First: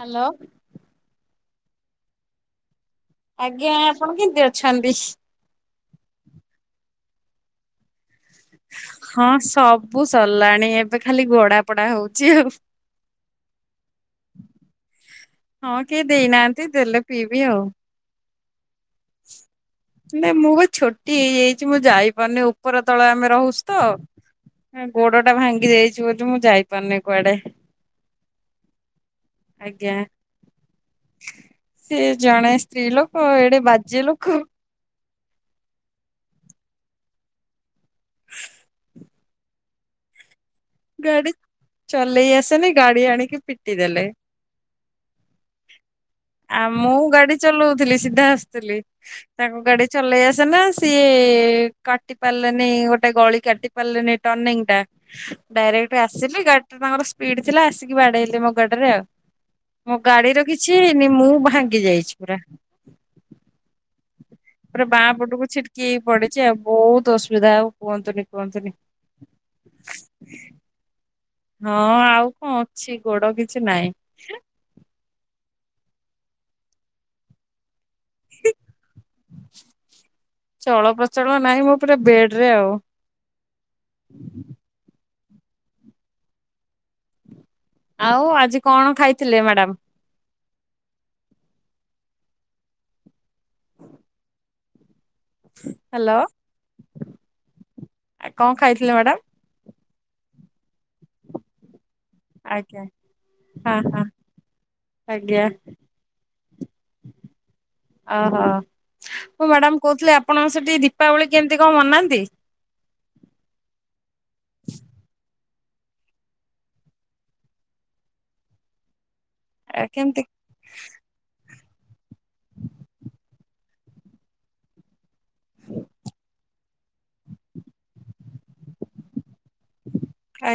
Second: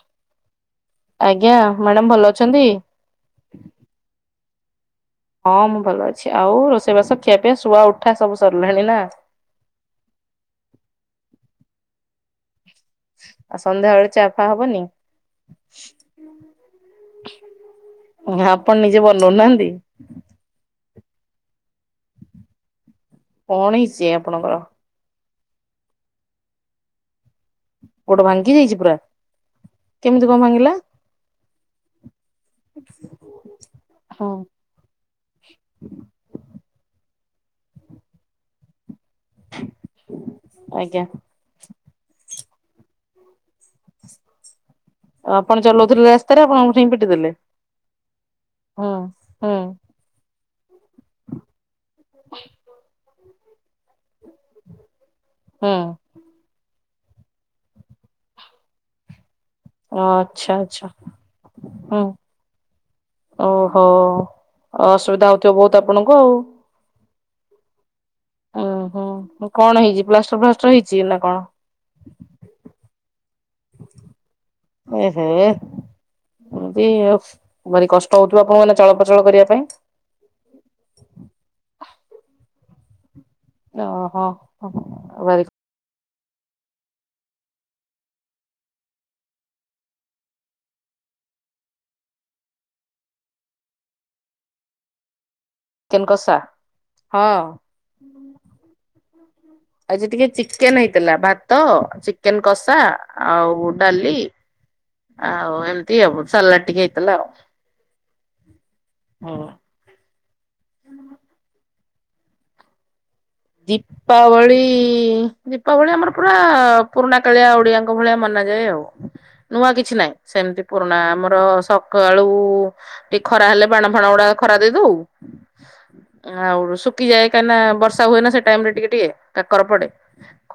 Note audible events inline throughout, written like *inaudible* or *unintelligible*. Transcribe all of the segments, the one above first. Hello. ଆଜ୍ଞା madam ଭଲ ଅଛନ୍ତି? ଆଜ୍ଞା ଆପଣ କେମତି ଅଛନ୍ତି? ହଁ ମୁଁ ଭଲ ଅଛି। ଆଉ ରୋଷେଇ ବାସ ଖିଆ ପିଆ ଶୁଆ ଉ ହଁ ସବୁ ସରିଲାଣି ଏବେ ଖାଲି ଗଡା ପଡା ହଉଛି ଆଉ। ଆଉ ସନ୍ଧ୍ୟାବେଳେ ଚା ଫା ହବନି? ହଁ କିଏ ଦେଇନାହାନ୍ତି ଦେଲେ ପିଇବି ଆଉ। ହା ଆପଣ ନିଜେ ବନଉନାହାନ୍ତି? ନାଇଁ ମୁଁ ବା ଛୋଟି ହେଇଯାଇଛି ମୁଁ ଯାଇପାରୁନି ଉପର ତଳ ଆମେ ରହୁଛୁ କଣ ହେଇଛି ଆପଣଙ୍କର ତ ଗୋଡଟା ଭାଙ୍ଗି ଯାଇଛି ବୋଲି ମୁଁ ଯାଇପାରୁନେଇ କୁଆଡେ। ଗୋଟେ ଭାଙ୍ଗି ଯାଇଛି ପୁରା ଆଜ୍ଞା। କେମିତି କଣ ଭାଙ୍ଗିଲା? ସେ ଜଣେ ସ୍ତ୍ରୀ ଲୋକ ଏଡେ ବାଜେ ହଁ ଲୋକ ଆଜ୍ଞା ଗାଡି ଚଲେଇ ଆସେନି ଗାଡି ଆଣିକି ପିଟି ଦେଲେ। ଆପଣ ଚଲଉଥିଲେ ରାସ୍ତାରେ ଆ ଆପଣଙ୍କ ଠେଇଁ ମୁଁ ପିଟି ଦେଲେ? ଗାଡି ଚଲଉଥିଲି ସିଧା ଆସୁଥିଲି ହୁଁ ହୁଁ ତାଙ୍କ ଗାଡି ଚଲେଇ ଆସେନା ସିଏ କାଟି ପାରିଲାନେଇ ଗୋ ଟେ ଗଳି କାଟ ପାରିଲେନେଇ ଟର୍ଣ୍ଣିଙ୍ଗଟା ହୁଁ ଡାଇରେକଟ ଆ ଆସିଲି ଗାଡିଟା ତାଙ୍କର ସ୍ପିଡ ଥିଲା ଆସିକି ବାଡେଇଲେ ମୋ ଗାଡିରେ ଆଉ। ମୋ ଗାଡି ର ଆଚ୍ଛା କିଛି ଆଚ୍ଛା ହେଇନି ମୁଁ ଭାଙ୍ଗି ହୁଁ ଯାଇଛି ପୁରା। ଓହୋ ପୁରା ବାଁ ଅସୁବିଧା ପଟକୁ ହଉଥିବ ଛିଟକି ବହୁତ ହେଇ ଆପଣଙ୍କୁ ଆଉ। ପଡିଛି ବହୁତ ଅସୁବିଧା ଆଉ କୁହନ୍ତୁନି ଉୁଁ କୁହନ୍ତୁନି। ହୁଁ କଣ ହେଇଛି ପ୍ଲାଷ୍ଟର ଫ୍ଲାଷ୍ଟର ହେଇଛି କି ନା କଣ? ହଁ ଆଉ କଣ ଅଛି ଗୋଡ କିଛି ନହିଁ। ଏହେ। ୟଫ ଭାରି କଷ୍ଟ ହଉଥିବ ଆପଣଙ୍କୁ ମାନେ ଚଳପ୍ରଚଳ କରିବା ପାଇଁ? ଚଳପ୍ରଚଳ ନାହିଁ ମୁଁ ପୁରା ବେଡ ରେ ଆଉ। ଓହୋ ହ ଭଲ। ଆଉ ଆଜି କଣ ଖାଇଥିଲେ ମ୍ୟାଡ଼ାମ? ଚିକେନ ହ୍ୟାଲୋ କଷା ହଁ। ଆ କଣ ଖାଇଥିଲେ ମ୍ୟାଡ଼ାମ? ଆଜି ଟିକେ ଚିକେନ ହେଇଥିଲା ଭାତ, ଚିକେନ କଷା ଆଜ୍ଞା ଆଉ ହଁ ହଁ ଡାଲି। ଆଜ୍ଞା ଆଉ ଏମିତି ଆଉ ସାଲାଡ ଟିକେ ହେଇଥିଲା ଆଉ। ଓହୋ ହୁଁ। ମୁଁ ମ୍ୟାଡ଼ାାମ କହୁଥିଲି ଆପଣଙ୍କ ସେଠି ଦୀପାବଳି କେମିତି କଣ ମନାନ୍ତି? ଦିପ୍ ଦୀପାବଳି ଦୀପାବଳି ଆମର ପୁରା ପୁରୁଣା କାଳିଆ ଓଡ଼ିଆଙ୍କ ଭଳିଆ ମନାଯାଏ ଆଉ। ନୂଆ କିଛି ନାହିଁ କେମିତି ସେମିତି ପୁରୁଣା ଆମର ସକାଳୁ ଟି ଖରା ହେଲେ ବାଣ ଫାଣ ଗୁଡା ଖରା ଦେଇଦଉ ଆଉ ଶୁଖିଯାଏ କାହିଁନା ବର୍ଷ ର୍ଷା ହୁଏ ନା ସେ ଟାଇମ ରେ ଟିକେ ଟିକେ କାକର ପଡେ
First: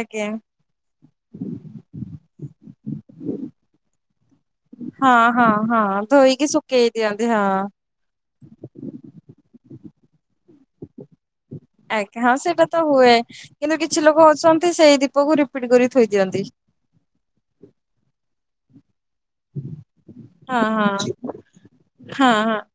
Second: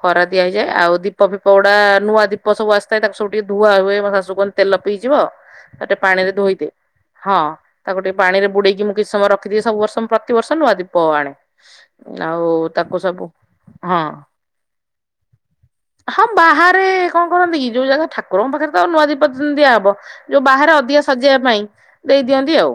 ଖରା ଦିଆ ହେଇଯାଏ। ଆଉ ଦୀପ ଫିପ ଗୁଡା ନୂଆଦୀପ ସବୁ ଆସିଥାଏ ତାକୁ ସବୁ ଟିକେ ଧୁଆ ହୁଏ। ମୋ ଶାଶୁ କୁହନ୍ତି ତେଲ ହଁ ପିଇଯିବ ହଁ ତାକୁ ଟିକେ ପାଣିରେ ଧୋଇକି ଧୋଇଦେ ସୁଖେଇ ଦିଅନ୍ତି ହଁ। ତାକୁ ଟିକେ ପାଣିରେ ବୁଡ଼େଇକି ମୁଁ କିଛି ସମୟ ରଖିଦିଏ ସବୁ ବର୍ଷ ମୁଁ ପ୍ରତିିବର୍ଷ ନୂଆ ଦୀପ ଆଣେ। ଆଜ୍ଞା ହଁ ଆଉ ସେଟାତ ତାକୁ ହୁଏ। ସବୁ କିନ୍ତୁ ହଁ। କିଛି ଲୋକ ଅଛନ୍ତି ସେଇ ଦୀପକୁ ରିପିଟ କରି ଥୋଇ ଦିଅନ୍ତି। ମେ କଣ କରନ୍ତି କି ଯୋଉ ଜାଗା ଠା କୁରଙ୍କ ପାଖରେ ତ ଆଉ ନୂଆ ଦୀପ ଦିଆହବ। ଯୋଉ ହଁ ବାହାରେ ହଁ ଅଧିକା ସଜେଇବା ପାଇଁ ଦେଇ ହଁ ଦିଅନ୍ତି ହଁ। ଆଉ।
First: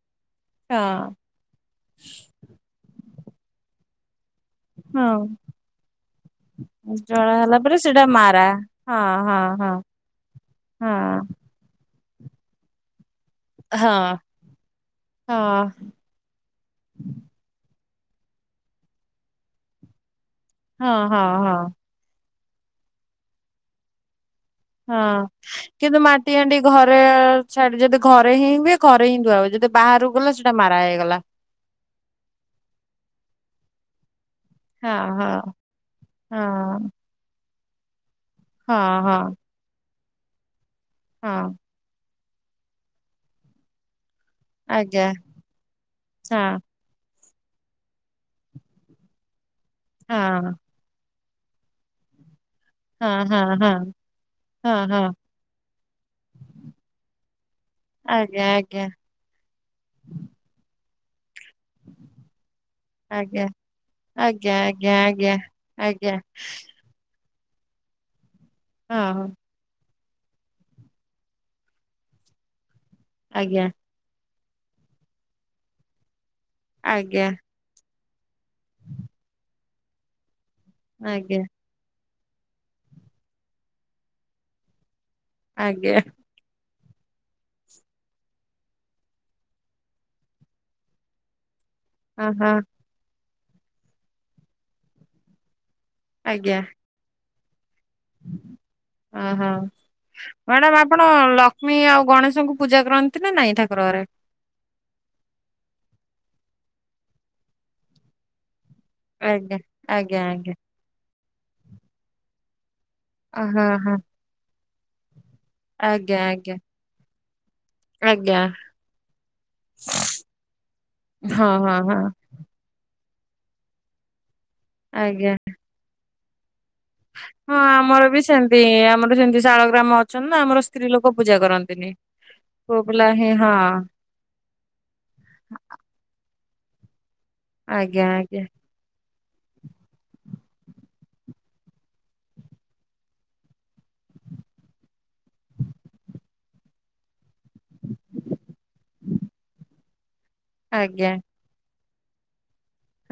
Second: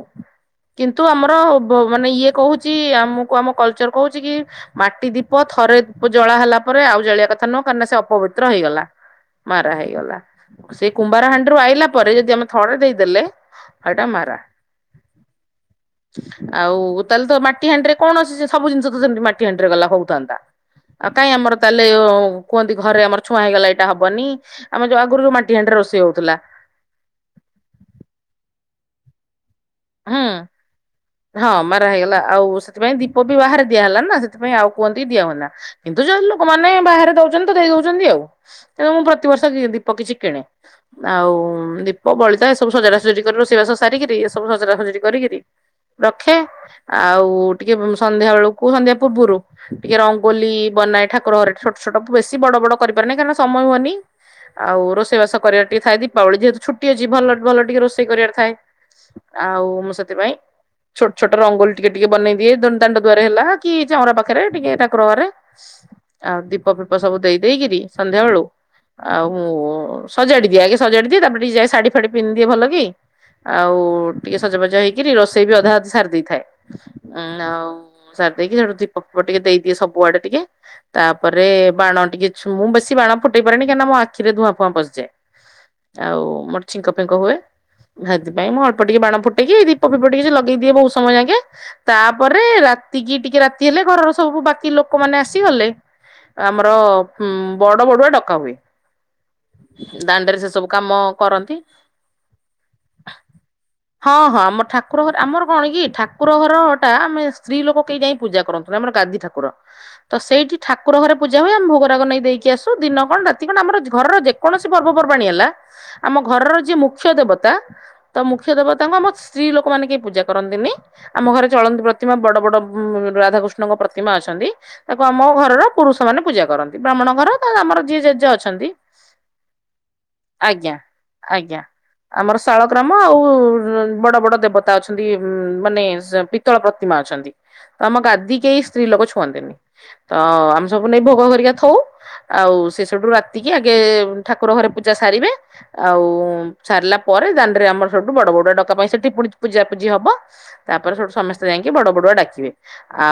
କିନ୍ତୁ ହଁ ଆମର ବ ମାନେ ଇଏ କହୁଛି ଆମକୁ ଆମ କଲଚର କହୁଛି କି ମାଟି ଦୀପ ହଁ ଥରେ ଜଳା ହେଲା ପରେ ଆଉ ଜଳିିବା ଜଳା କଥା ହେଲା ନୁହଁ ପରେ କାହିଁକିନା ସେ ସେଇଟା ମାରା ଅପବିତ୍ର ହେଇଗଲା। ହଁ ହଁ ମାରା ହଁ। ହେଇଗଲା। ସେ ହଁ କୁମ୍ଭାରାହାଣ୍ଡି ରୁ ଆଇଲା ପରେ ଯଦି ଆମେ ଥରେ ଦେଇଦେଲେ ହଁ ହେଟା ମାରା। ହଁ ଆଉ ତାହେଲେ ତ ମାଟି ହାଣ୍ଡିରେ କଣ ଅ ସବୁ ଜିନିଷ ତ ସେମତି ମାଟି ହାଣ୍ଡିରେ ଗଲା ହୋଉଥାନ୍ତା। ହଁ ଆଉ ହଁ କାଇଁ ଆମର ହଁ ତାହେଲେ କୁହନ୍ତି ଘରେ ଆମର ଛୁଆଁ ହେଇଗଲା ଏଇଟା ହବନି। ଆମ ଯୋଉ ଆଗରୁ ହଁ। ଯଉ ମାଟି ହଣ୍ଡି କିନ୍ତୁ ରଷେଇ ମାଟି ହଉଥିଲା। ହାଣ୍ଡି ଘରେ ଛାଡି ଯଦି ଘରେ ହିଁ ହୁଏ ଘରେ ହିଁ ଧୁଆ ହ ଯଦି ବାହାରକୁ ହୁଁ ଗଲା ସେଇଟା ମାରା ହେଇଗଲା। ହଁ ମାରା ହେଇଗଲା। ଆଉ ସେଥିପାଇଁ ଦୀପ ବି ବାହାରେ ଦିଆ ହେଲା ନା ସେ ସେଥିପାଇଁ ଆଉ ହଁ କୁହନ୍ତି ହଁ ଦିଆହୁଏନା। କିନ୍ତୁ ଯଦି ହଁ। ଲୋକମାନୋନ ବାହାରେ ଦଉଛନ୍ତି ତ ଦେଇ ଦଉଛନ୍ତି ଆଉ। ହଁ ତେଣୁ ମୁଁ ହଁ ପ୍ରତିବର୍ଷ ଦି ଦୀପ କିଛି କିଣେ। ହଁ ଆଉ ଦୀ ପ ବଳିତା ଏ ସବୁ ସଜଡା ସଜଜି କରି ରୋଷେଇବାସ ସାରିକିରି ଏସବୁ ସଜଡା ସଜଡି ଆଜ୍ଞା କରିକିରି ରଖେ। ହଁ ଆଉ ଟିକେ ସନ୍ଧ୍ୟା ବେଳକୁ ସନ୍ଧ୍ୟା ପୂର୍ବରୁ ଟିକେ ରଙ୍ଗୋଲି ବନାଏ ଠାକୁ କୁର ଘରେ ଛୋଟ ଛୋଟ ବେଶୀ ବଡ ବଡ କରିିପାରେନି ହଁ କାରଣ ହଁ ସମୟ ହଁ ହୁଏନି। ହଁ ହଁ ଆଉ ହଁ ରୋଷେଇବାସ କରିବାର ଟିକେ ଥାଏ ଦୀପାବଳି ଯେହେତୁ ଛୁଟି ଅଛି ଭଲ ଭଲ ଟିକେ ରୋଷେଇ କରିବାର ଆଜ୍ଞା ଥାଏ। ଆଉ ମୁଁ ସେଥିପାଇଁ ଛୋଟ ଛୋଟ ରଙ୍ଗୋଲି ଟିକେ ଟିକେ ବନେଇ ଦିଏ ଦ ଦାଣ୍ଡ ଦୁଆରେ ଆଜ୍ଞା ହେଲା କି ଚାଉଁରା ପାଖରେ ଆଜ୍ଞା ଟିକେ ଠାକୁର ଘରେ। ଆଜ୍ଞା ଆଜ୍ଞା। ତ ସବୁ ଦେଇ ଦେଇକିରି ସନ୍ଧ୍ୟାବେଳୁ ଆଜ୍ଞା ହଁ ଆଉ ହଁ ମୁଁ ସଜାଡ଼ି ଦିଏ ଆଗେ ସଜାଡ଼ିିଦିଏ ତାପରେ ଟିକେ ଯାଏ ଶାଢ଼ୀ ଫାଢି ପିନ୍ଧିଦିଏ ଭଲ କି ଆଜ୍ଞା ଆଉ ଟିକେ ସଜବାଜ ହେଇକିରି ରୋଷେଇ ବି ଅଧା ଅଧି ସାରି ଦେଇଥାଏ ଆଜ୍ଞା ଉଁ ଆଉ ସାରି ଦେଇକି ସେଠୁ ଦୀପ ଫିପ ଟିକେ ଦେଇଦିଏ ସବୁଆଡେ ଟିକେ। ଆଜ୍ଞା ତାପରେ ବାଣ ଟିକେ ଛୁ ମୁଁ ବେଶୀ ବାଣ ଫୁଟେଇ ପାରେନି କାହିଁକିନା ମୋ ଆଖିରେ ଧୂଆଁ ଫୁଆଁ ପସିଯାଏ ଆଜ୍ଞା ଆଉ ମୋର ଛିଙ୍କ ଫିଙ୍କ ହୁଏ ହେଥିପାଇଁ ମୁଁ ଅଳ୍ପ ପ ଟିକେ ବାଣ ଫୁଟେଇକି ଦୀପ ଫିପ ଟିକେ ଲଗେଇଦିଏ ବହୁତ ସମୟ ଯାକେ ହଁ ତାପରେ ହଁ ରା ତିକି ଟିକେ ରାତି ହେଲେ ଘରର ସବୁ ବାକି ଲୋକମାନେ ଆସିଗଲେ ଆଜ୍ଞା ଆମର ଉ ବଡ଼ ବଡୁଆ ଡକା ହୁଏ। ଓହୋ ଦାଣ୍ଡରେ ସେ ସବୁ ମ୍ୟାଡ଼ାମ କାମ ଆପଣ କରନ୍ତି। ଲକ୍ଷ୍ମୀ ଆଉ ଗଣେଶଙ୍କୁ ପୂଜା କରନ୍ତ ନ୍ତି ନା ନାଇଁ ଠାକୁର ଘରେ। ହଁ ହଁ ଆମର ଠାକୁର ଘର ଆମର କଣ କି ଠାକୁର ଘର ଟା ଆମେ ସ୍ତ୍ରୀ ଲୋକ କେହି ଯାଇ ପୂଜା କରନ୍ତୁ ଆମର ଗାଦି ଠାକୁର ଆଜ୍ଞା ତ ଆଜ୍ଞା ଆଜ୍ଞା ସେଇଠି ଠାକୁର ଘରେ ପୂଜା ହୁଏ ଆମେ ଭୋଗ ରାଗ ନେଇ ଦେଇକି ଆସୁ ଦିନ କଣ ରାତି କଣ ହଁ ଆମର ହଁ ଘରର ଯେକୌଣସି ପର୍ବପର୍ବାଣୀ ହେଲା ଆମ ଆଜ୍ଞା ଆଜ୍ଞା ଘରର ଯିଏ ମୁଖ୍ୟ ଦେବତା ତ ଆଜ୍ଞା। ମୁଖ୍ୟ ଦେବତାଙ୍କୁ ଆମ ସ୍ତ୍ରୀ ଲୋକମାନେ କେହି ପୂଜା କରନ୍ତିନି। ଆମ ଘରେ ହଁ ହଁ ଚଳନ୍ତି ହଁ ପ୍ରତିମା ବଡ ବଡ ଉ ରାଧାକୃଷ୍ଣଙ୍କ ପ୍ରତିମା ଅଛନ୍ତି ତାକୁ ଆମ ଆଜ୍ଞା। ଘରର ପୁରୁଷ ମାନେ ପୂଜା କରନ୍ତି ବ୍ରାହ୍ମଣ ଘର ତ ହଁ ଯିଏ ଆମର ବି ଜେଜେ ସେମିତି ଅଛନ୍ତି ଆମର ସେମତି ଶାଳ ଗ୍ରାମ ଅଛନ୍ତି ନା ଆମର ଆଜ୍ଞା। ସ୍ତ୍ରୀ ଲୋକ ପୂଜା ଆଜ୍ଞା। କରନ୍ତିନି। ଆମର ଶାଳ ପୁଅ ଗ୍ରାମ ଆଉ *inaudible* ବଡ ବଡ ଦେବତା ଅଛନ୍ତି ଉ ମାନେ ପିତ୍ଳ ପ୍ରତିମା ଅଛନ୍ତି ତ ଆମ ଆଜ୍ଞା ଗାଦି ଆଜ୍ଞା କେଇ ସ୍ତ୍ରୀ ଲୋକ ଛୁଅନ୍ତିନି ତ ଆମେ ସବୁ ନେଇ ଭୋଗ କରରିକା ଥଉ ଆଉ ସେ ସେଠୁ ରାତିକି ଆଗେ ଠାକୁର ଘରେ ପୂଜା ସାରିବେ ଆଉ ସାରିଲା ପରେ ଦ ଆମର ସବଠୁ ବଡ ବଡ ଡା ପାଇଁ ସେଠି ପୁ ପୂଜାପୁଜି ହବ ତାପରେ ଆଜ୍ଞା ସବଠୁ ସମସ୍ତେ ଯାଇକି ବଡ ବଡୁଆ ଡାକିବେ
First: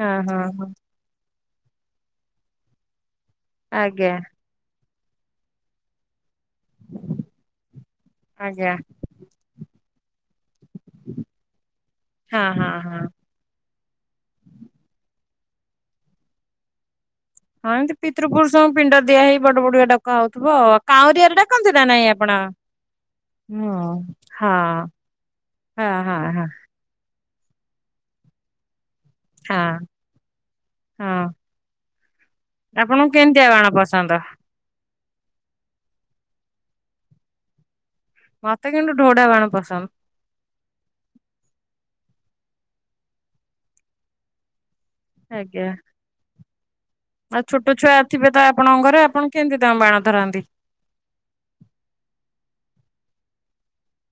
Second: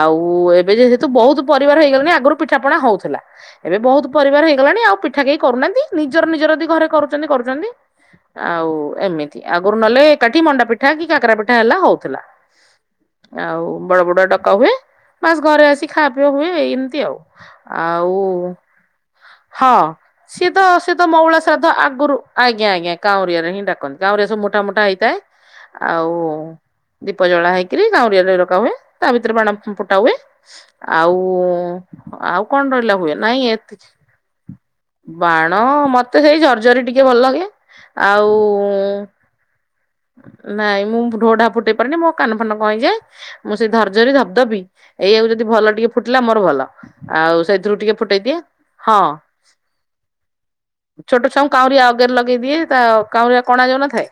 ହଁ ହଁ ହଁ ଏବେ ଯେ ୁ ବହୁତ ପରିବାର ହେଇଗଲାଣି ଆଗରୁ ପିଠାପଣା ହଉଥିଲା ଏବେ ବହୁତ ଆଜ୍ଞା ପରିବାର ହେଇଗଲାଣି ଆଉ ଏଠା କେ କରୁନାହାନ୍ତି ନିଜର ନିଜରଦି ଘରେ କରୁଛନ୍ତି କରୁଛନ୍ତି ଆଉ ଆଜ୍ଞା ଏମିତି ଆଗରୁ ନହେଲେ ଏକାଠି ମଣ୍ଡା ପିଠା କି କାକରା ପିଠା ହେଲା ହଉଥିଲା ହଁ ହଁ ହଁ। ଆଉ ବଡ ବଡ ଡକା ହୁଏ ବାସ ଘରେ ଆସି ଖାବା ପିଇବା ହୁଏ ଏମତି ଆଉ। ହଁ ଏମିତି ଆଉ ପିତୃ ପୁରୁଷଙ୍କୁ ପିଣ୍ଡ ଦିଆ ହେଇ ବଡ ହଁ ବଡୁଆ ଡକା ହଉଥିବ ସିଏ ତ ଆଉ ସିଏ ତ କାଉଁରିଆରେ ମଉଳା ଶ୍ରାଦ୍ଧ ଡାକନ୍ତି ନା ନାଇଁ ଆଗରୁ ଆପଣ? ଆଜ୍ଞା ଆଜ୍ଞା କାଉରିଆରେ ହିଁ ହୁଁ ଡାକନ୍ତି କାଉରିଆ ସବୁ ହଁ ମୋଟା ମୋଟା ହେଇଥାଏ ହଁ ଆଉ ହଁ ହଁ ଦୀପ ଜଳା ହେଇକିରି କାଉଁରିଆରେ ଲଗା ହୁଏ ତା ଭିତରେ ବାଣ ହଁ ଫୁଟା ହୁଏ ଆଉ ହଁ। ଆଉ କଣ ରହିଲା ହୁଏ ନାଇଁ ଖ ଏତିକି ପସନ୍ଦ ଆ ବାଣ ମତେ ସେଇ ଜର୍ଝରି ଟିକେ ଭଲ କେ ମତେ କିନ୍ତୁ ଢୋଡାବାଣ ପସନ୍ଦ। ନାଇଁ ମୁଁ ଢୋଢା ଫୁଟେଇ ପାରିନି ମୋ କାନ ଫାନ କ ଯାଏ ମୁଁ ସେଇ ଧରଝରି ଧିଦବି ଏଇଆଉ ଯଦି ଆଜ୍ଞା ଭଲ ଟିକେ ଫୁଟିଲା ମୋର ଭଲ ଆଉ ସେଇଥିରୁ ଛୋଟ ଟିକେ ଛୁଆ ଥେ ଫୁଟେଇଦିଏ। ତ ଆପଣଙ୍କ ହଁ ଘରେ ଆପଣ କେମିତି ତାଙ୍କୁ ବାଣ ଧରନ୍ତି ଛୋଟ ଛଉ କାଉଁରିଆ ଅଗେରେ ଲଗେଇଦିଏ ତା କାଉଁରିଆ କଣା ଯାଉନଥାଏ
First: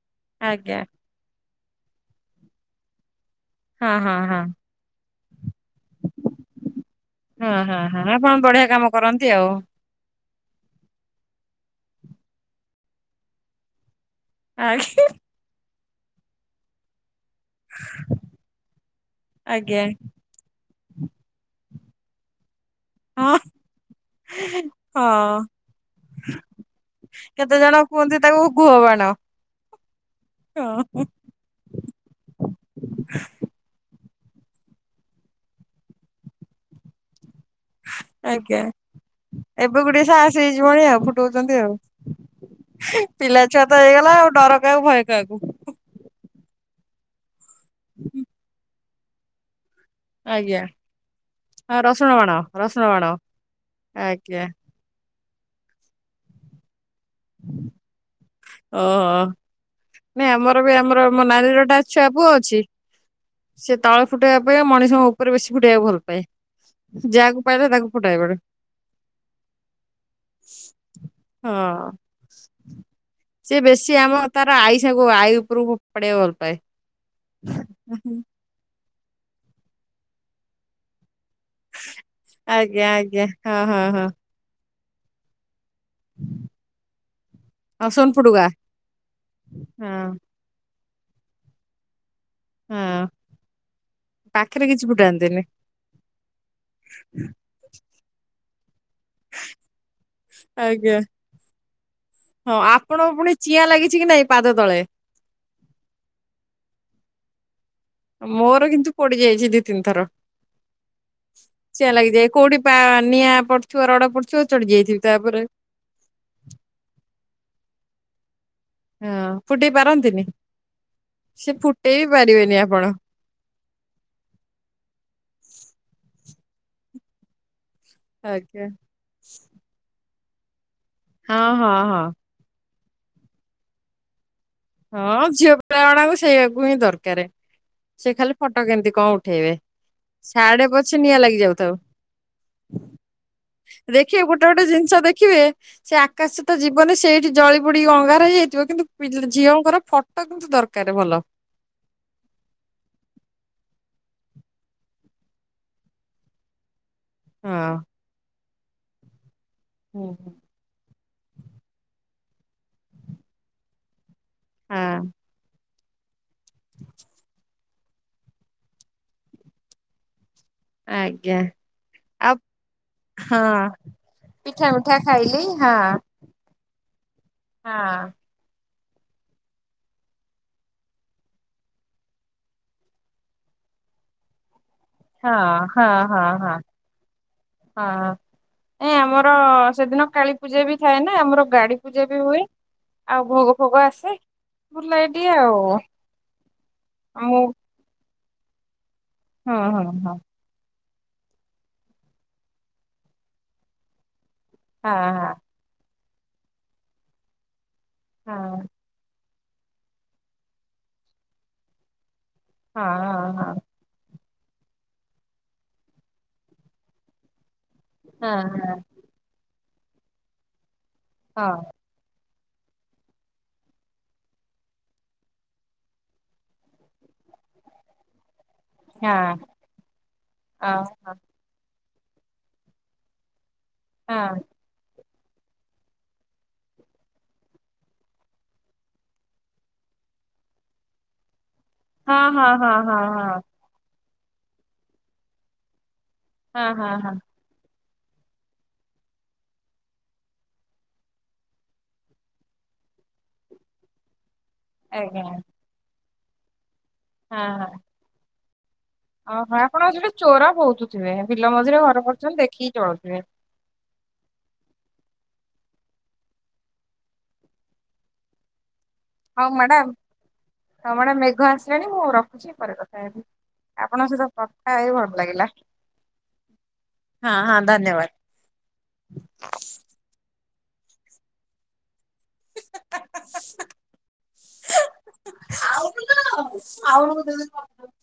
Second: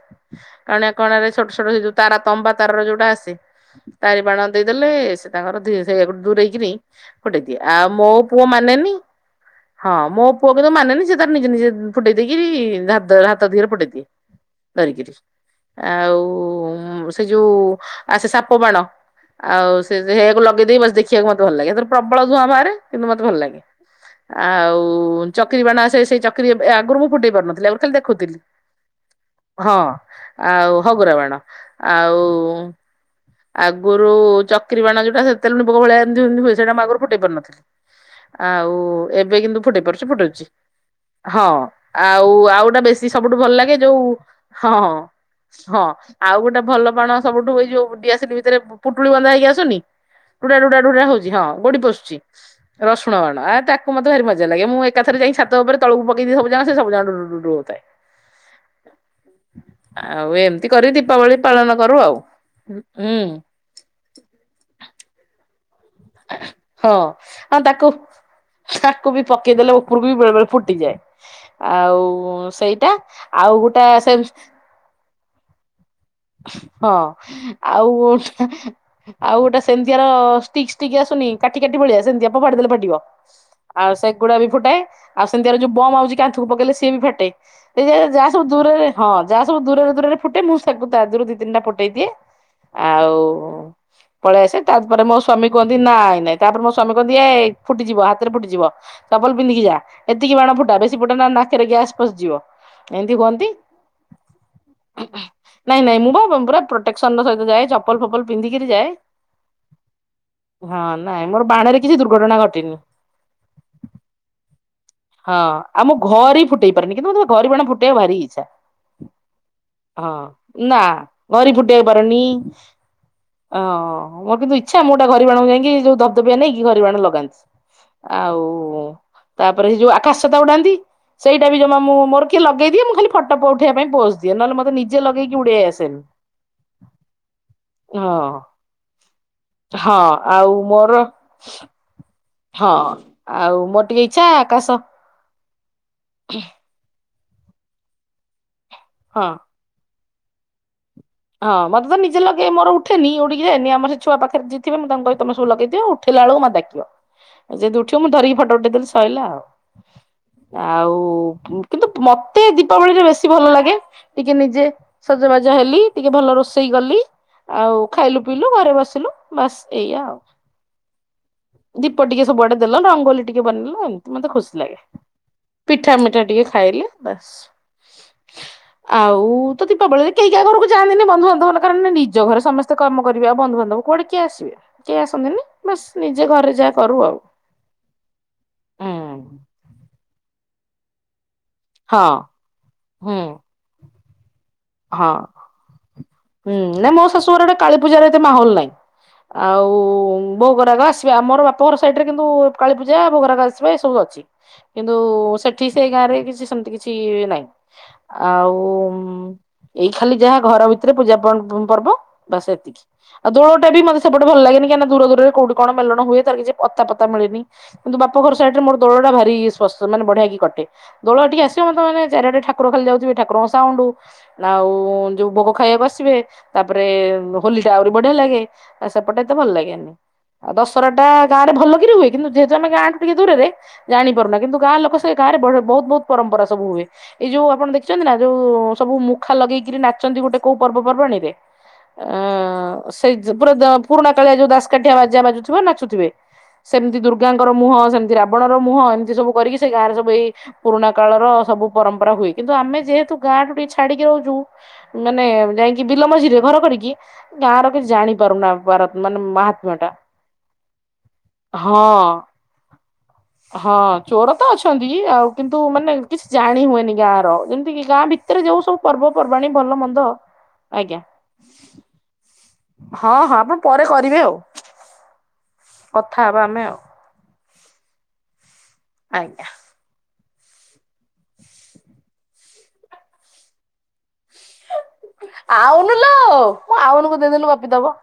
ଆଜ୍ଞା କାରଆ କଣ ଛୋଟ ଛୋଟ ସେ ଯୋଉ ତାରା ତମ୍ବା ତାର ର ଯୋଉଟା ହଁ ହଁ ତାରି ବାଣ ହଁ ଦ ଦେଲେ ସେ ତାଙ୍କର ସେ ଦୂର ହେଇକି କୋଟେ ଦିଏ ହଁ ହଁ ଆଉ ହଁ ମୋ ଆପଣ ପୁଅ ବଢିଆ କାମ ମାନେନି କରନ୍ତି ଆଉ। ହଁ ମୋ ପୁଅକୁ ତୁ ମାନେନି ସେ ତାର ନି ନିଜେ ଫୁଟେଇ ଦେଇକି ହାତ ଧିହରେ ଫୁଟେଇଦିଏ। ଆଜ୍ଞା ଧରିକିରି ଆଉ ଉ ଉଁମ ସେ ଯୋଉ ଆସେ ସାପ ବାଣ ଆଉ ଆଜ୍ଞା ସେଆକୁ ଲଗେଇ ଦେଇେଇ ବସେ ଦେଖି ଖିଆକୁ ମତେ ଭଲ ଲାଗେ ପ୍ରବଳ ଧୂଆଁ ବାହାରେ କିନ୍ତୁ ମତେ ଭଲ ହଁ ଲାଗେ। ଆଉ ହଁ। ଚକିରୀ ବାଣ ଆସେ ସେଇ ଚକିରୀ ଆଗରୁ ମୁଁ ଫୁଟେଇ କେତେ ପାରୁନଥିଲି ଜଣ ଆଗରୁ ଖାଲି କୁହନ୍ତି ଦେଖୁଥିଲି। ତାକୁ ଗୁହ ବାଣ। ହଁ ଅଁ ଆଉ ହଗୁରା ବାଣ ଆଉ ଆଗରୁ ଚକିରି ବାଣ ଯଉଟା ସେତେବେଳେୁ *unintelligible* ଭଳିଆ ହୁଏ ସେଇଟା ମୁଁ ଆଗରୁ ଫୁଟେଇ ପାରୁନଥିଲି। *inaudible* ଆଜ୍ଞା। ଆଉ ଏବେ କିନ୍ତୁ ଫୁଟେଇ କୁ ଟିକେ ପାରୁଛି ସାହସ ଫୁଟଉଛି ହେଇଯିବଣି ଆଉ ହଁ ଫୁଟଉଛନ୍ତି ଆଉ ଆଉ ଗୋଟା ବେଶୀ ସବୁଠୁ ପିଲା ଭଲ ଛୁଆ ଲାଗେ ତ ଯୋଉ ହେଇଗଲା ଉ ଆଉ ଡର ହଁ କାହାକୁ ଅଁ ଭୟ କାହାକୁ। ହଁ ଆଉ ଗୋଟେ ଭଲ ବାଣ ସବୁଠୁ ଏଇ ଯୋଉ ଡିଆସିଲି ଭିତରେ ପୁଟୁଳି ବନ୍ଧା ହେଇକି ଆସୁନି ଟୁଡା ଆଜ୍ଞା ଟୁଡା ଡୁଡା ହଉଛି ହଁ ଗୋଡି ଆଉ ରସୁଣ ପଶୁଛି ବାଣ ରସୁଣ ବାଣ ଆ ତାକୁ ମତେ ଆଜ୍ଞା ଭାରିମଜା ଲାଗେ ମୁଁ। ଏକାଥରେ ଯାଇ ଛାତ ଉପରେ ତଳକୁ ପକେଇ ଦିଏ ସବୁଯାକ ସେ ସବୁଯାକ ଢୁ ଢୁ ହଉଥାଏ। ଓହୋ ଆଉ ନାଇଁ ଆମର ଏମିତି ବି କରି ଆମର ମୋ ଦୀପାବଳି ନାନୀ ର ପାଳନ ଗୋଟାଏ କରୁ ଛୁଆ ଆଉ ପୁଅ ଅଛି ହୁଁ ସେ ତଳେ ଫୁଟେଇବା ଆପେକ୍ଷା ମଣିଷଙ୍କ ଉପରେ ବେଶୀ ଫୁଟେଇବା ଭଲ ପାଏ ହଁ ଯାହାକୁ ଆଉ ପାଇଲେ ତାକୁ ଫୁଟାଇବ ତାକୁ ବି ପକେଇଦେଲେ ଉପରକୁ ବି ବେଳେ ବେଳେ ଫୁଟିଯାଏ ହଁ। ଆଉ ଉ ସେଇଟା ଆଉ ସେ ଗୋଟେ ବେଶୀ ସେ ଆମ ତାର ଆଇସାକୁ ଆଈ ଉପରକୁ ଫୋପାଡିବାକୁ ଭଲ ପାଏ। ହଁ ଆଉ ଆଉ ଗୋଟେ ସେମିତିଆର ଷ୍ଟିକ୍ ଷ୍ଟିକ୍ ଆସୁନି କାଟି କାଟି ଭଳିଆ ସେମିତିଆ। ଫୋଫାଡି ଦେଲେ ଆଜ୍ଞା ଫାଟିବ ଆଜ୍ଞା ହଁ ହଁ ଆଉ ହଁ ସେଗୁଡା ବି ଫୁଟାଏ। ଆଉ ସେମତିଆର ଯୋଉ ବମ୍ ଆଉଛି କାନ୍ଥ କୁ ପକେଇଲେ ସେଏ ବି ଫାଟେ। ଏଇ ଆଉ ଯା ସୋନ ଯାହା ସବୁ ଫୁଟୁକା ଦୂରରେ ହଁ ଯାହା ସବୁ ଦୂରରେ ହଁ ଦୂରରେ ଫୁଟେ ମୁଁ *unintelligible* ତାକୁ ତା ଦେହରୁ ଦି ତିନିଟା ଫୁଟେଇ ଦିଏ ହଁ। ଆଉ ପଳେଇ ଆସେ ପାଖରେ କିଛି ତାପରେ ମୋ ଫୁଟାନ୍ତିନି ସ୍ଵାମୀ କୁହନ୍ତି ନାଇଁ ନାଇଁ ତାପରେ ମୋ ସ୍ଵାମୀ କୁହନ୍ତି ଏ ଫୁଟିଯିବ ହାତ ରେ ଫୁଟିଯିବ ଚପଲ ପିନ୍ଧିକି ଯା। ଏତିକି ବାଣ ଫୁଟା ଆଜ୍ଞା ବେଶୀ ଫୁଟା ନା ନାକରେ ଗ୍ୟାସ ପଶି ଯିବ ହଁ ଆପଣଙ୍କ ଏମିତି ପୁଣି ହୁଅନ୍ତି। ଚିଆଁ ଲାଗିଛି କି ନାଇଁ ପାଦ ତଳେ ନାଇଁ ନାଇଁ ମୁଁ ବା ପୁରା ପ୍ରୋଟେକ୍ସନ ର ସହିତ ଯାଏ ଚ ମୋର କିନ୍ତୁ ପୋଡିଯାଇଛି ଦି ତିନି ଥର। ହଁ ନାଇଁ ମୋର ବାଣରେ ଚିଆଁ କିଛି ଲାଗିଯାଏ ଦୁର୍ଘଟଣା କୋଉଠି ଘଟିନି। ବା ନିଆଁ ପଡିଥିବ ରଡ ପଡିଥିବ ଚଢି ଯାଇଥିବି ହଁ ତାଉପରେ। ଆଉ ମୁଁ ଘରି ଇ ଫୁଟେଇ ପାରିବିନି କିନ୍ତୁ ମୋତେ ଘରି ଇ ବାଣ ଫୁଟେଇବାର ଭାରି ଇଚ୍ଛା। ହଁ ଫୁଟେଇ ହଁ ପାରନ୍ତିନି ନା ଘରି ସେ ଫୁଟେଇ ବି ପାରେନି। ପାରିବେନି ଆପଣ ଅଁ ମୋର କିନ୍ତୁ ଇଚ୍ଛା ମୁଁ ଗୋଟେ ଘରି ବାଣକୁ ଯାଇକି ଯୋଉ ଧବଦବିଆ ନେଇକି ଘରି ବାଣ ଲଗାଏ। ଆଉ ଆଜ୍ଞା ତାପରେ ସେ ଯୋଉ ଆକାଶ ଛତା ଉଡାନ୍ତି ସେଇଟା ହଁ ବି ହଁ ଜମା ମୁଁ ହଁ। ମୋର ଟିକେ ଲେଇଦିଏ ମୁଁ ଖାଲି ଫଟୋ ଉଠେଇବା ପାଇଁ ପୋଜ ଦିଏ ନହଲେ ମୋତେ ମି ହଁ ଝିଅ ପିଲାଗୁଡାଙ୍କୁ ସେଇଆକୁ ହିଁ ଦରକାରେ ସେ ଖାଲି ହଁ ଫଟୋ କେମତି କଣ ଉଠେଇବେ। ହଁ ଆଉ ସାଆଡ଼େ ମୋର ପଛେ ନିଆଁ ଲାଗି ଯାଉଥାଉ। ହଁ ଆଉ ମୋର ଟିକେ ଦେଖିବେ ଇଚ୍ଛା ଗୋଟେ ଗୋଟେ ଆକାଶ ଜିନିଷ ଦେଖିବେ ସେ ଆକାଶ ଛତା ଯିବନି ସେଇଠି ଜଳି ପୋଡିକି ଅଙ୍ଗାର ହେଇଯାଇଥିବ କିନ୍ତୁ ପିଲା ହଁ ଲା ଙ୍କର ଫଟୋ କିନ୍ତୁ ଦରକାର ଭଲ। ହଁ ମତେ ତ ନିଜେ ଲଗେଇ ମୋର ଉଠେନି ଉଡିକି ଯାଏନି ଆମ ର ସେ ଛୁଆ ପାଖରେଯିଏ ଥିବ ମୁଁ ତାଙ୍କୁ କହେ ତମେ ସବୁ ଲଗେଇଦିଅ ଆଉ। ଉଠେଇଲା ବେଳକୁ ମତେଡାକିବ ଯଦି ହଁ। ଉଠିବ ମୁଁ ଧରିକି ଫଟୋ ଉଠେଇ ଦେବି ସଇଲା ଆଉ। ହୁଁ। ଆଉ ଫୁ କିନ୍ତୁ ମତେ ଦୀପାବଳିରେ ବେଶୀ ଭଲ ଲାଗେ। ଟିକେ ନିଜେ ହଁ ସଜବାଜ ହେଲି ଟିକେ ଭଲ ରୋଷେଇ କଲି ଆଉ ଖାଇଲୁ ପିଇଲୁ ଘରେ ବସିଲୁ ବାସ୍ ଏଇଆ ଆଉ। ଆଜ୍ଞା। ଦୀପ ଟିକେ ଆଉ ସବୁଆଡେ ଦେଲ ରଙ୍ଗୋଲି ହଁ ଟିକେ ବନେଇଲ ଆଉ ଏମିତି ମତେ ଖୁସି ପିଠା ଲାଗେ ମିଠା ଖାଇଲି ହଁ ପିଠା ମିଠା ଟିକେ ଖାଇଲେ। ବାସ୍। ହଁ ଆଁ। ଆଉ ତ ଦୀପାବଳିରେ କେହି କାହା ଘରକୁ ଯାନ୍ତିନି ବନ୍ଧୁବାନ୍ଧବ ହେ କଣ ନିଜ ଘରେ ସମସ୍ତେ କାମ କରିବେ ଆଉ ବନ୍ଧୁ ବାନ୍ଧବ କୁଆଡେ କିଏ ଆସିବେ। କେହି ହଁ ଆସନ୍ତିନି ବାସ ହଁ ନିଜେ ହଁ ଘରେ ହଁ ଯାହା କରୁ ଆଉ। ନାଇ ଆମର ହୁଁ ସେଦିନ କାଳି ପୂଜା ବି ଥାଏ ନା, ଆମର ଗାଡି ହଁ ପୂଜା ବି ହୁଏ, ହୁଁ ଆଉ ଭୋଗ ଫୋଗ ଆସେ। ବୁଲାଏ ହଁ ଟିକେ ଆଉ ହୁଁ ନା ମୋ ଶାଶୁ ମୁଁ ଘର ଆଡ଼େ କାଳୀ ପୂଜାରେ ଏତେ ମାହୋଲ ନ। ହିଁ ହଁ ଆଉ। ହଁ ହଁ ଭୋଗରାଗ ଆସିବା ଆମର ବାପଘର ସାଇଡ ରେ କିନ୍ତୁ କାଳୀପୂଜା ଭୋଗରାଗ ଆସିବା ଏ ସବୁ ଅଛି। ହଁ କିନ୍ତୁ ସେଠି ସେଇ ଗାଁ ରେ କିଛି ସେମିତି କିଛି ନାହିଁ ଆଉ ଏଇ ଖାଲି ଯାହା ଘର ଭିତରେ ପୂଜା ପ୍ ପର୍ବ ବାସ ଏତିକି, ହଁ ହଁ ଆଉ ଦୋଳ ହଁ ଟା ବି ମତେ ସେପଟେ ଭଲ ଲାଗେନି କାରଣ ଦୁର ଦୁରରେ କୋଉଁଠି କଣ ମେଲଣ ହୁଏ ତାର କିଛି ପତା ପତା ମିଳିନି। କିନ୍ତୁ ବାପ ଘର ହଁ ସାଇଟିରେ ମୋର ଦୋଳଟା ଭାରି ସ୍ପସ୍ଥ ମାନେ ବଢିଆକି କଟେ। ଦୋଳ ଟିକେ ହଁ ଆସିବ ମତେ ମାନେ ଚାରିଆଡେ଼ ଠାଙ୍କୁର ଖାଲି ଯାଉଥିବେ ଠାଙ୍କୁରଙ୍କ ସାଉଣ୍ଡ। ଆଉ ଯୋଉ ଭୋଗ ଖାଇବାକୁ ଆସିବେ, ତାପରେ ହୋଲି ଟା ଆହୁରି ବଢିଆ ଲାଗେ। ଆଉ ହଁ ସେପଟେ ଏତେ ହଁ ଭଲ ଲାଗେନି ଆଉ ହଁ ଦଶହରା ଟା ଗାଁ ରେ ଭଲ କିରି ହୁଏ କିନ୍ତୁ ଯେହେତୁ ଆମେ ଗାଁ ଠୁ ଟିକେ ଦୂରରେ ଜାଣିପାରୁୁନା କିନ୍ତୁ ଗାଁ ଲୋକ ସ କିନ୍ତୁ ଏ ଗାଁ ରେ ବଢିଆ ବହୁତ ବହୁତ ପରମ୍ପରା ସବୁ ହୁଏ ଏଇ ଯୋଉ ଆପଣ ଦେଖିଛନ୍ତି ନା ଯୋଉ ସବୁ ମୁ ଖା ଲଗେଇକିରି ନାଚନ୍ତି ଗୋଟେ କୋଉ ପର୍ବ ପର୍ବାଣୀରେ ହଁ ହଁ ହଁ ହଁ ହଁ ଆଁ ହଁ ସେଇ ଯୋଉ ପୁରା ହଁ ପୁରୁଣା କାଳିଆ ଯୋଉ ଦାସକାଠିଆ ବାଜା ବାଜୁଥିବ ନାଚୁଥିବେ ହଁ ହଁ ହଁ ସେମିତି ହଁ ଦୁର୍ଗାଙ୍କ ର ମୁହଁ ସେମିତି ରାବଣର ମୁହଁ ଏମିତି ସବୁ କରିକି ସେ ଗାଁ ରେ ସବୁ ଏଇ ପୁରୁଣା କାଳର ସବୁ ପରମ୍ପରା ହୁଏ କିନ୍ତୁ ଆମେ ଯେହେତୁ ଗାଁ ଠୁ ଟିକେ ଛା ଛାଡିକି ରହୁଛୁ ମାନେ ଆଜ୍ଞା ଯାଇକି ବିଲ ମଝିରେ ଘର କରିକି ଗାଁ ର କିଛି ଜାଣିପାରୁନା ଆ ଭାରତ ମାନେ ଓ ହୋ ମାହାତ୍ମ୍ୟ ଆପଣ ଟା ସେଠି ଚୋର ବହୁତ ଥିବେ ବିଲ ମଝିରେ ଘର ହଁ। କରିଛନ୍ତି ଦେଖିକି ଚଳୁଥିବେ। ହଁ ଚୋର ତ ଅଛନ୍ତି ଆଉ କିନ୍ତୁ ମାନେ କିଛି ଜାଣି ହୁଏନି ଗାଁ ର ଯେମିତି କି ଗାଁ ଭିତରେ ଯୋଉ ସ ସବୁ ପର୍ବ ପର୍ବାଣୀ ଭଲ ମନ୍ଦ ଆଜ୍ଞା ଆମ ଆଡେ ମେଘ ଆସିଲାଣି ମୁଁ ରଖୁଛି ପରେ କଥା ହଁ ହେବି ହଁ ଆପଣ ପରେ ଆପଣଙ୍କ କରିବେ ସହିତ ଆଉ କଥା ହେଇ ଭଲ ଲାଗିଲା। କଥା ହବା ଆମେ ଆଉ। ହଁ ହଁ ଧନ୍ୟବାଦ୍। ଆଜ୍ଞା। ଆଉନୁ ଲୋ ଆଉନୁକୁ ଦେଇଦେଲୁ ଧନ୍ୟବାଦ। ଗପିଦବ।